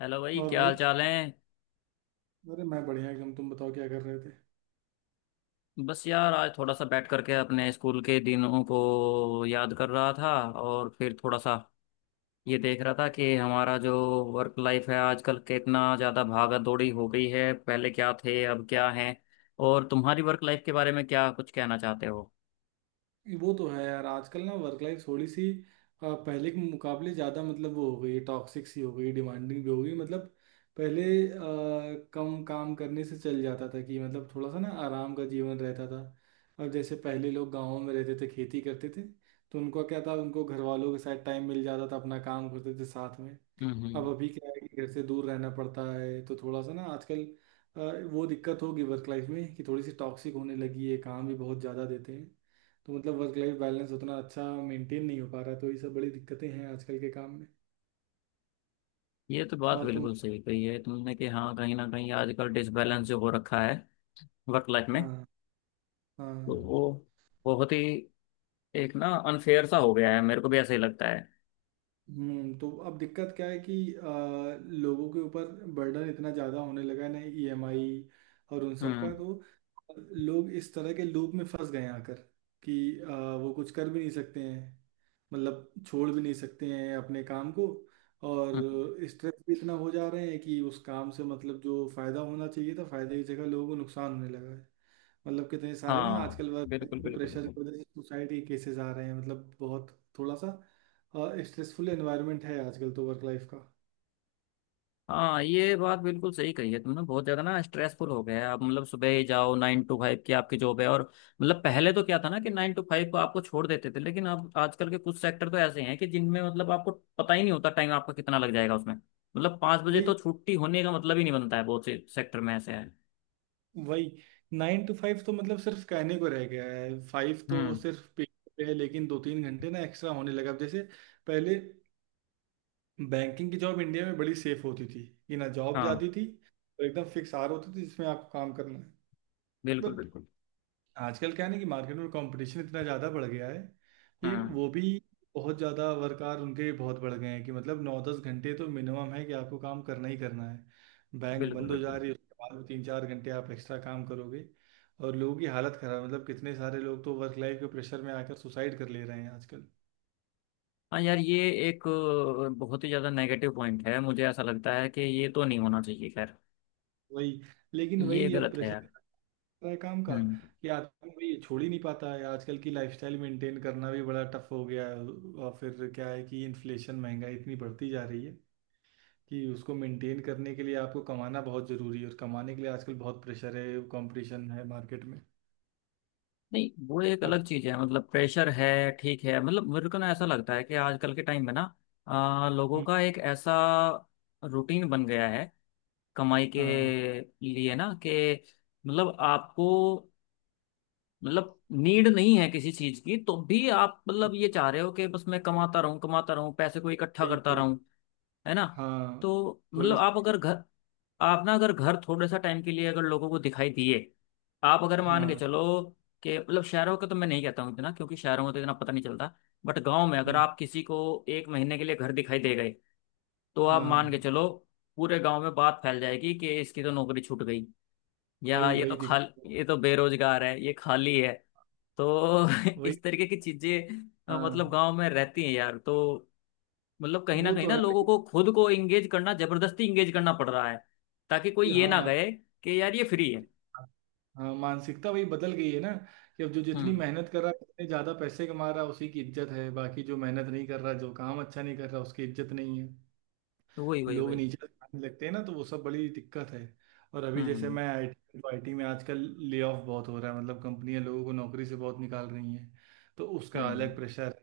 Hello भाई, और क्या हाल भाई। चाल है। अरे मैं बढ़िया एकदम। तुम बताओ क्या कर रहे थे? बस यार, आज थोड़ा सा बैठ करके अपने स्कूल के दिनों को याद कर रहा था और फिर थोड़ा सा ये देख रहा था कि हमारा जो वर्क लाइफ है आजकल कितना ज़्यादा भागा दौड़ी हो गई है, पहले क्या थे अब क्या हैं। और तुम्हारी वर्क लाइफ के बारे में क्या कुछ कहना चाहते हो। ये वो तो है यार, आजकल ना वर्क लाइफ थोड़ी सी पहले के मुकाबले ज़्यादा, मतलब वो हो गई टॉक्सिक सी, हो गई डिमांडिंग भी, हो गई मतलब। पहले अ, कम काम करने से चल जाता था, कि मतलब थोड़ा सा ना आराम का जीवन रहता था। अब जैसे पहले लोग गाँव में रहते थे, खेती करते थे, तो उनका क्या था, उनको घर वालों के साथ टाइम मिल जाता था, अपना काम करते थे साथ में। अब हम्म। अभी क्या है कि घर से दूर रहना पड़ता है, तो थोड़ा सा ना आजकल अ, वो दिक्कत होगी वर्क लाइफ में, कि थोड़ी सी टॉक्सिक होने लगी है, काम भी बहुत ज़्यादा देते हैं। तो मतलब वर्क लाइफ बैलेंस उतना अच्छा मेंटेन नहीं हो पा रहा है, तो ये सब बड़ी दिक्कतें हैं आजकल के काम में। ये तो बात और तुम? बिल्कुल सही कही है तुमने कि हाँ, कहीं ना कहीं आजकल डिसबैलेंस जो हो रखा है वर्क लाइफ में। हाँ। हाँ। तो वो बहुत ही एक ना अनफेयर सा हो गया है, मेरे को भी ऐसा ही लगता है। हम्म। तो अब दिक्कत क्या है कि लोगों के ऊपर बर्डन इतना ज़्यादा होने लगा है ना, ईएमआई और उन सब का हम्म। तो लोग इस तरह के लूप में फंस गए हैं आकर, कि वो कुछ कर भी नहीं सकते हैं, मतलब छोड़ भी नहीं सकते हैं अपने काम को, हम्म। और स्ट्रेस भी इतना हो जा रहे हैं कि उस काम से मतलब जो फ़ायदा होना चाहिए था, फ़ायदे की जगह लोगों को नुकसान होने लगा है। मतलब कितने सारे ना हाँ, आजकल वर्क बिल्कुल बिल्कुल प्रेशर बिल्कुल। की वजह से सुसाइड के केसेस आ रहे हैं, मतलब बहुत थोड़ा सा स्ट्रेसफुल एनवायरनमेंट है आजकल तो वर्क लाइफ का। हाँ, ये बात बिल्कुल सही कही है तुमने, बहुत ज्यादा ना स्ट्रेसफुल हो गया है। आप मतलब सुबह ही जाओ, 9 to 5 की आपकी जॉब है। और मतलब पहले तो क्या था ना कि 9 to 5 को आपको छोड़ देते थे, लेकिन अब आजकल के कुछ सेक्टर तो ऐसे हैं कि जिनमें मतलब आपको पता ही नहीं होता टाइम आपका कितना लग जाएगा उसमें। मतलब 5 बजे वही तो छुट्टी होने का मतलब ही नहीं बनता है, बहुत से सेक्टर में ऐसे है। वही। 9 to 5 तो मतलब सिर्फ कहने को रह गया है, 5 तो हम्म। सिर्फ पेपर पे है, लेकिन 2-3 घंटे ना एक्स्ट्रा होने लगा। अब जैसे पहले बैंकिंग की जॉब इंडिया में बड़ी सेफ होती थी कि ना जॉब हाँ, जाती थी, और एकदम फिक्स आर होती थी, जिसमें आपको काम करना है। बिल्कुल बिल्कुल। आजकल क्या है ना कि मार्केट में कंपटीशन इतना ज़्यादा बढ़ गया है, कि हम्म। वो भी बहुत ज़्यादा वर्क आवर उनके बहुत बढ़ गए हैं, कि मतलब 9-10 घंटे तो मिनिमम है, कि आपको काम करना ही करना है। बैंक बिल्कुल बंद हो जा बिल्कुल। रही है, उसके बाद भी 3-4 घंटे आप एक्स्ट्रा काम करोगे। और लोगों की हालत खराब, मतलब कितने सारे लोग तो वर्क लाइफ के प्रेशर में आकर सुसाइड कर ले रहे हैं आजकल। हाँ यार, ये एक बहुत ही ज्यादा नेगेटिव पॉइंट है, मुझे ऐसा लगता है कि ये तो नहीं होना चाहिए। खैर, वही। लेकिन ये वही अब गलत है प्रेशर यार। है काम का, हम्म। कि आदमी भाई छोड़ ही नहीं पाता है। आजकल की लाइफस्टाइल मेंटेन करना भी बड़ा टफ हो गया है। और फिर क्या है कि इन्फ्लेशन, महंगाई इतनी बढ़ती जा रही है, कि उसको मेंटेन करने के लिए आपको कमाना बहुत ज़रूरी है, और कमाने के लिए आजकल बहुत प्रेशर है, कंपटीशन है मार्केट में। नहीं, वो एक अब- अलग चीज है। मतलब प्रेशर है, ठीक है। मतलब मेरे को ना ऐसा लगता है कि आजकल के टाइम में ना लोगों हम्म। का एक ऐसा रूटीन बन गया है कमाई के हाँ। लिए ना, कि मतलब आपको मतलब नीड नहीं है किसी चीज की, तो भी आप मतलब ये चाह रहे हो कि बस मैं कमाता रहूं पैसे को इकट्ठा वही करता, वही। है ना। हाँ तो थोड़ी मतलब सी। आप ना अगर घर थोड़े सा टाइम के लिए अगर लोगों को दिखाई दिए, आप अगर मान के हाँ। चलो कि मतलब शहरों का तो मैं नहीं कहता हूँ इतना, क्योंकि शहरों में तो इतना पता नहीं चलता। बट गांव में अगर हम्म। आप किसी को 1 महीने के लिए घर दिखाई दे गए, तो आप मान के हाँ चलो पूरे गांव में बात फैल जाएगी कि इसकी तो नौकरी छूट गई, या वही वही दिक्कत है। ये तो बेरोजगार है, ये खाली है। तो वही। इस तरीके की चीजें मतलब हाँ गांव में रहती हैं यार। तो मतलब वो कहीं तो ना है लोगों भाई। को खुद को इंगेज करना जबरदस्ती इंगेज करना पड़ रहा है, ताकि कोई ये ना हाँ। कहे कि यार ये फ्री है। हाँ मानसिकता वही बदल गई है ना, कि अब जो जितनी हम्म। मेहनत कर रहा है उतने ज्यादा पैसे कमा रहा है, उसी की इज्जत है, बाकी जो मेहनत नहीं कर रहा, जो काम अच्छा नहीं कर रहा उसकी इज्जत नहीं है। वही वही लोग वही। नीचे दिखाने लगते हैं ना, तो वो सब बड़ी दिक्कत है। और अभी जैसे हम्म। मैं आईटी, तो आईटी में आजकल ले ऑफ बहुत हो रहा है, मतलब कंपनियां लोगों को नौकरी से बहुत निकाल रही हैं। तो उसका अलग हम्म। प्रेशर।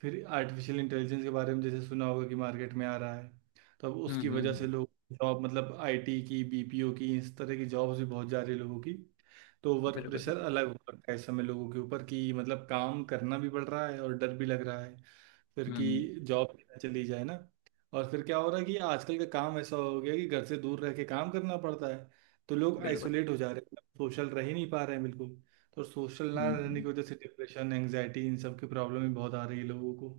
फिर आर्टिफिशियल इंटेलिजेंस के बारे में जैसे सुना होगा कि मार्केट में आ रहा है, तो अब हम्म। उसकी हम्म। वजह से लोग जॉब, मतलब आईटी की, बीपीओ की, इस तरह की जॉब्स भी बहुत जा रही है लोगों की। तो वर्क बिल्कुल प्रेशर बिल्कुल। अलग हो रखा है इस समय लोगों के ऊपर, कि मतलब काम करना भी पड़ रहा है, और डर भी लग रहा है फिर कि हम्म। जॉब चली जाए ना। और फिर क्या हो रहा है कि आजकल का काम ऐसा हो गया कि घर से दूर रह के काम करना पड़ता है, तो लोग बिल्कुल। आइसोलेट हो जा रहे हैं, सोशल रह ही नहीं पा रहे हैं बिल्कुल। तो सोशल ना हम्म। रहने हम्म। की वजह से डिप्रेशन, एंग्जाइटी इन सब की प्रॉब्लम ही बहुत आ रही है लोगों को।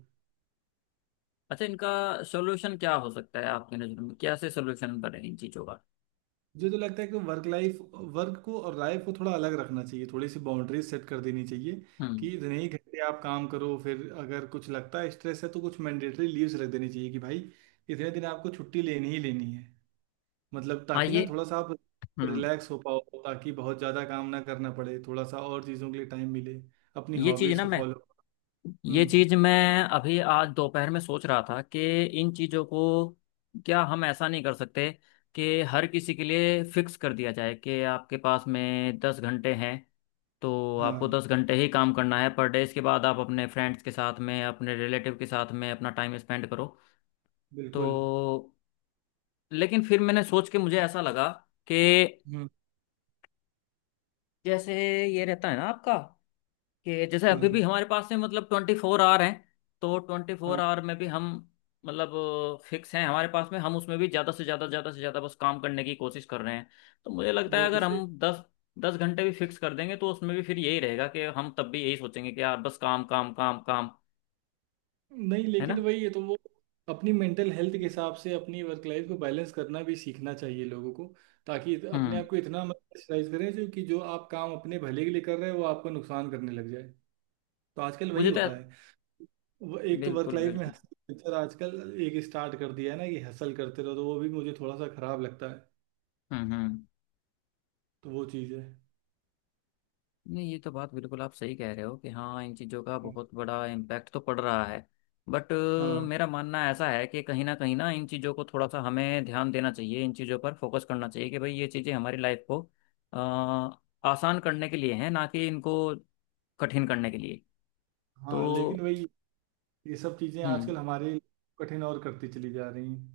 अच्छा, इनका सोल्यूशन क्या हो सकता है आपकी नज़र में, क्या से सोल्यूशन बने इन चीज़ों का। मुझे तो लगता है कि वर्क लाइफ, वर्क को और लाइफ को थोड़ा अलग रखना चाहिए, थोड़ी सी बाउंड्रीज सेट कर देनी चाहिए हम्म। कि इतने ही घंटे आप काम करो। फिर अगर कुछ लगता है स्ट्रेस है तो कुछ मैंडेटरी लीव्स रख देनी चाहिए कि भाई इतने दिन आपको छुट्टी लेनी ही लेनी है, मतलब हाँ, ताकि ये ना थोड़ा सा आप हम्म। रिलैक्स हो पाओ, ताकि बहुत ज़्यादा काम ना करना पड़े, थोड़ा सा और चीज़ों के लिए टाइम मिले, अपनी ये चीज़ हॉबीज़ ना को मैं फॉलो। ये हम्म। चीज मैं अभी आज दोपहर में सोच रहा था कि इन चीजों को, क्या हम ऐसा नहीं कर सकते कि हर किसी के लिए फिक्स कर दिया जाए कि आपके पास में 10 घंटे हैं, तो हाँ आपको 10 घंटे ही काम करना है पर डे। इसके बाद आप अपने फ्रेंड्स के साथ में अपने रिलेटिव के साथ में अपना टाइम स्पेंड करो। बिल्कुल। तो लेकिन फिर मैंने सोच के मुझे ऐसा लगा कि हम्म। जैसे ये रहता है ना आपका, कि जैसे अभी भी हाँ। हमारे पास में मतलब 24 आवर हैं, तो ट्वेंटी फोर हाँ। आवर में भी हम मतलब फिक्स हैं हमारे पास में, हम उसमें भी ज़्यादा से ज़्यादा बस काम करने की कोशिश कर रहे हैं। तो मुझे लगता है वो तो अगर सही। हम दस दस घंटे भी फिक्स कर देंगे, तो उसमें भी फिर यही रहेगा कि हम तब भी यही सोचेंगे कि यार बस काम काम काम काम, नहीं है लेकिन ना। वही है, तो वो अपनी मेंटल हेल्थ के हिसाब से अपनी वर्क लाइफ को बैलेंस करना भी सीखना चाहिए लोगों को, ताकि अपने हम्म। आप को इतना मत प्रेशराइज करें, जो कि जो आप काम अपने भले के लिए कर रहे हैं वो आपको नुकसान करने लग जाए। तो आजकल वही मुझे तो। होता है। वो एक तो वर्क बिल्कुल लाइफ में बिल्कुल। हसल कल्चर आजकल एक स्टार्ट कर दिया है ना, कि हसल करते रहो, तो वो भी मुझे थोड़ा सा खराब लगता है। हम्म। हम्म। तो वो चीज़ है। नहीं, ये तो बात बिल्कुल आप सही कह रहे हो कि हाँ, इन चीज़ों का बहुत बड़ा इम्पैक्ट तो पड़ रहा है। बट हाँ। मेरा मानना ऐसा है कि कहीं ना इन चीज़ों को थोड़ा सा हमें ध्यान देना चाहिए, इन चीज़ों पर फोकस करना चाहिए कि भाई ये चीज़ें हमारी लाइफ को आसान करने के लिए हैं, ना कि इनको कठिन करने के लिए। हाँ लेकिन तो वही ये सब चीज़ें हम्म। आजकल हमारे कठिन और करती चली जा रही हैं।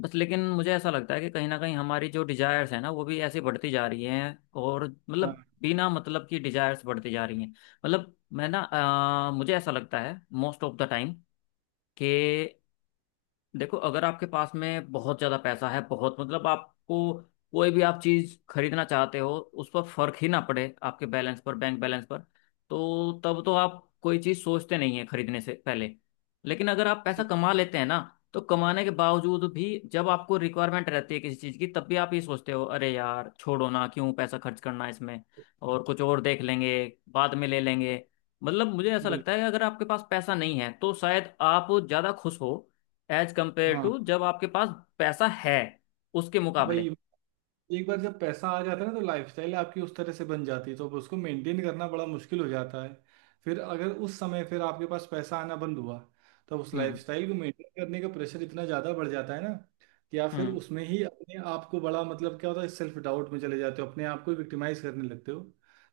बस लेकिन मुझे ऐसा लगता है कि कहीं ना कहीं हमारी जो डिजायर्स है ना, वो भी ऐसी बढ़ती जा रही हैं और मतलब हाँ बिना मतलब की डिजायर्स बढ़ती जा रही हैं। मतलब मैं ना मुझे ऐसा लगता है मोस्ट ऑफ द टाइम कि देखो, अगर आपके पास में बहुत ज्यादा पैसा है, बहुत मतलब आपको कोई भी आप चीज खरीदना चाहते हो उस पर फर्क ही ना पड़े आपके बैलेंस पर बैंक बैलेंस पर, तो तब तो आप कोई चीज सोचते नहीं है खरीदने से पहले। लेकिन अगर आप पैसा सही। कमा लेते हैं ना, तो कमाने के बावजूद भी जब आपको रिक्वायरमेंट रहती है किसी चीज की, तब भी आप ये सोचते हो अरे यार छोड़ो ना, क्यों पैसा खर्च करना इसमें, और कुछ और देख लेंगे, बाद में ले लेंगे। मतलब मुझे ऐसा बिल्कुल। लगता है कि अगर आपके पास पैसा नहीं है, तो शायद आप ज्यादा खुश हो, एज कंपेयर हाँ। टू जब आपके पास पैसा है, उसके मुकाबले। वही एक बार जब पैसा आ जाता है ना तो लाइफस्टाइल आपकी उस तरह से बन जाती है, तो अब उसको मेंटेन करना बड़ा मुश्किल हो जाता है। फिर अगर उस समय फिर आपके पास पैसा आना बंद हुआ, तो उस हम्म। लाइफस्टाइल को मेंटेन करने का प्रेशर इतना ज़्यादा बढ़ जाता है ना, कि आप फिर हम्म। उसमें ही अपने आप को बड़ा, मतलब क्या होता है, सेल्फ डाउट में चले जाते हो, अपने आप को विक्टिमाइज करने लगते हो।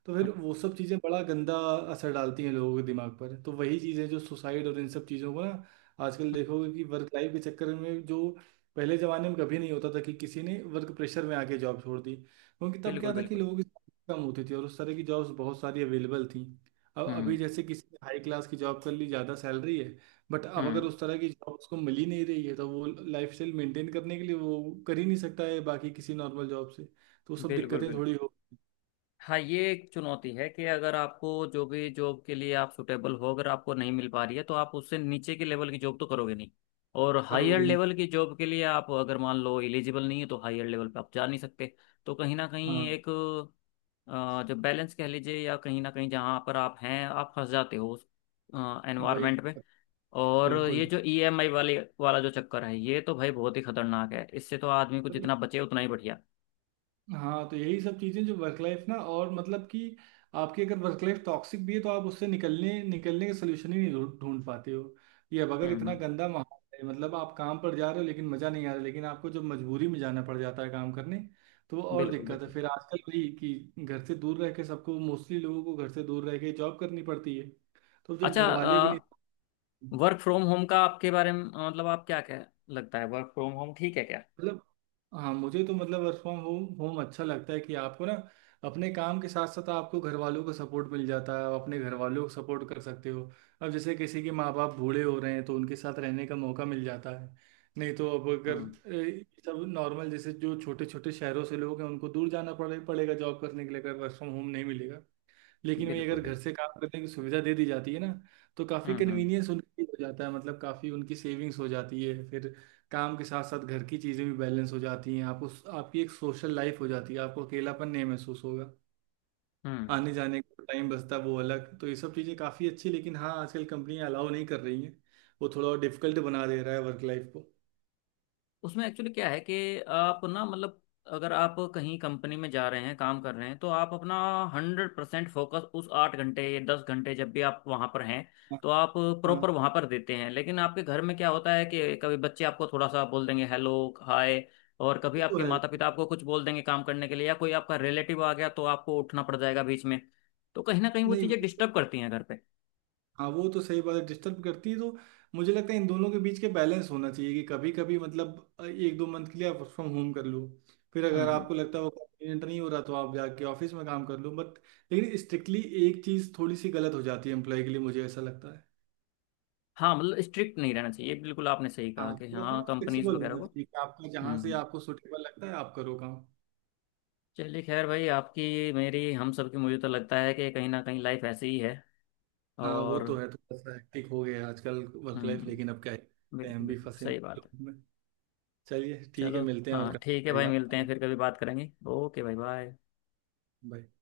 तो हम्म। फिर वो सब चीज़ें बड़ा गंदा असर डालती हैं लोगों के दिमाग पर। तो वही चीज़ें जो सुसाइड और इन सब चीज़ों को ना, आजकल देखोगे कि वर्क लाइफ के चक्कर में जो पहले जमाने में कभी नहीं होता था, कि किसी ने वर्क प्रेशर में आके जॉब छोड़ दी, क्योंकि तब बिल्कुल क्या था कि बिल्कुल। लोगों की salary कम होती थी और उस तरह की जॉब्स बहुत सारी अवेलेबल थी। अब अभी हम्म। जैसे किसी ने हाई क्लास की जॉब कर ली, ज़्यादा सैलरी है, बट अब अगर हम्म, उस तरह की जॉब उसको मिल ही नहीं रही है, तो वो लाइफस्टाइल मेंटेन करने के लिए वो कर ही नहीं सकता है, बाकी किसी नॉर्मल जॉब से तो वो सब बिल्कुल दिक्कतें बिल्कुल। थोड़ी हो हाँ, ये एक चुनौती है कि अगर आपको जो भी जॉब के लिए आप सुटेबल हो, अगर आपको नहीं मिल पा रही है, तो आप उससे नीचे के लेवल की जॉब तो करोगे नहीं। और कर हायर होगी नहीं। लेवल की जॉब के लिए आप अगर मान लो एलिजिबल नहीं है, तो हायर लेवल पे आप जा नहीं सकते। तो कहीं ना कहीं हाँ एक जो बैलेंस कह लीजिए, या कहीं ना कहीं जहाँ पर आप हैं आप फंस जाते हो उस वही एनवायरमेंट में। दिक्कत। और ये बिल्कुल। जो ईएमआई वाले वाला जो चक्कर है, ये तो भाई बहुत ही खतरनाक है, इससे तो आदमी को जितना बचे उतना ही बढ़िया। हाँ तो यही सब चीजें जो वर्क लाइफ ना, और मतलब कि आपकी अगर वर्क लाइफ टॉक्सिक भी है तो आप उससे निकलने निकलने के सोल्यूशन ही नहीं ढूंढ ढूंढ पाते हो। ये अब अगर हम्म। इतना गंदा माहौल है, मतलब आप काम पर जा रहे हो लेकिन मजा नहीं आ रहा, लेकिन आपको जब मजबूरी में जाना पड़ जाता है काम करने, तो वो और बिल्कुल दिक्कत है। बिल्कुल। फिर आजकल वही कि घर से दूर रह के सबको, मोस्टली लोगों को घर से दूर रह के जॉब करनी पड़ती है। तो जब अच्छा, घर वाले भी नहीं। वर्क फ्रॉम होम का आपके बारे में मतलब आप क्या क्या लगता है, वर्क फ्रॉम होम ठीक है क्या। मतलब हाँ, मुझे तो मतलब वर्क फ्रॉम होम होम अच्छा लगता है, कि आपको ना अपने काम के साथ साथ आपको घर वालों का सपोर्ट मिल जाता है, आप अपने घर वालों को सपोर्ट कर सकते हो। अब जैसे किसी के माँ बाप बूढ़े हो रहे हैं, तो उनके साथ रहने का मौका मिल जाता है। नहीं तो अब हम्म। अगर सब नॉर्मल जैसे जो छोटे छोटे शहरों से लोग हैं, उनको दूर जाना पड़ेगा जॉब करने के लिए अगर वर्क फ्रॉम होम नहीं मिलेगा। लेकिन वही बिल्कुल अगर घर बिल्कुल। से काम करने की सुविधा दे दी जाती है ना, तो काफ़ी हम्म। हम्म। कन्वीनियंस उनके लिए हो जाता है, मतलब काफ़ी उनकी सेविंग्स हो जाती है फिर। काम के साथ साथ घर की चीज़ें भी बैलेंस हो जाती हैं आपको, आपकी एक सोशल लाइफ हो जाती है, आपको अकेलापन नहीं महसूस होगा। हम्म। आने जाने का टाइम बचता है वो अलग, तो ये सब चीज़ें काफ़ी अच्छी। लेकिन हाँ आजकल कंपनियां अलाउ नहीं कर रही हैं, वो थोड़ा डिफिकल्ट बना दे रहा है वर्क लाइफ को। उसमें एक्चुअली क्या है कि आप ना मतलब, अगर आप कहीं कंपनी में जा रहे हैं काम कर रहे हैं, तो आप अपना 100% फोकस उस 8 घंटे या 10 घंटे जब भी आप वहाँ पर हैं, हाँ। तो आप हाँ। प्रॉपर वहाँ पर देते हैं। लेकिन आपके घर में क्या होता है कि कभी बच्चे आपको थोड़ा सा बोल देंगे हेलो हाय, और कभी वो तो आपके है। माता पिता आपको कुछ बोल देंगे काम करने के लिए, या कोई आपका रिलेटिव आ गया तो आपको उठना पड़ जाएगा बीच में। तो कहीं ना कहीं वो नहीं। चीज़ें डिस्टर्ब करती हैं घर पे। हाँ वो तो सही बात है, डिस्टर्ब करती है, तो मुझे लगता है इन दोनों के बीच के बैलेंस होना चाहिए, कि कभी कभी मतलब 1-2 मंथ के लिए आप वर्क फ्रॉम होम कर लो, फिर हम्म। अगर हम्म। आपको लगता है वो कन्वीनियंट नहीं हो रहा तो आप जाके ऑफिस में काम कर लो, बट लेकिन स्ट्रिक्टली एक चीज़ थोड़ी सी गलत हो जाती है एम्प्लॉय के लिए, मुझे ऐसा लगता है। हाँ, मतलब स्ट्रिक्ट नहीं रहना चाहिए, ये बिल्कुल आपने सही कहा हाँ कि थोड़ा सा हाँ कंपनीज फ्लेक्सिबल वगैरह होना को। चाहिए, कि आपका हम्म। जहाँ से हम्म। आपको सुटेबल लगता है आप करो काम। चलिए खैर भाई, आपकी मेरी हम सबकी मुझे तो लगता है कि कहीं ना कहीं लाइफ ऐसी ही है। हाँ वो और तो है, थोड़ा सा हेक्टिक हो गया है आजकल वर्क लाइफ, लेकिन हम्म। अब क्या है, बिल्कुल हम भी बिल्कुल फंसे हुए सही हैं उन बात है। लोगों में। चलिए ठीक है, चलो, मिलते हैं और हाँ ठीक है करते हैं भाई, मिलते हैं बात। फिर कभी बात करेंगे। ओके भाई, बाय। बाय।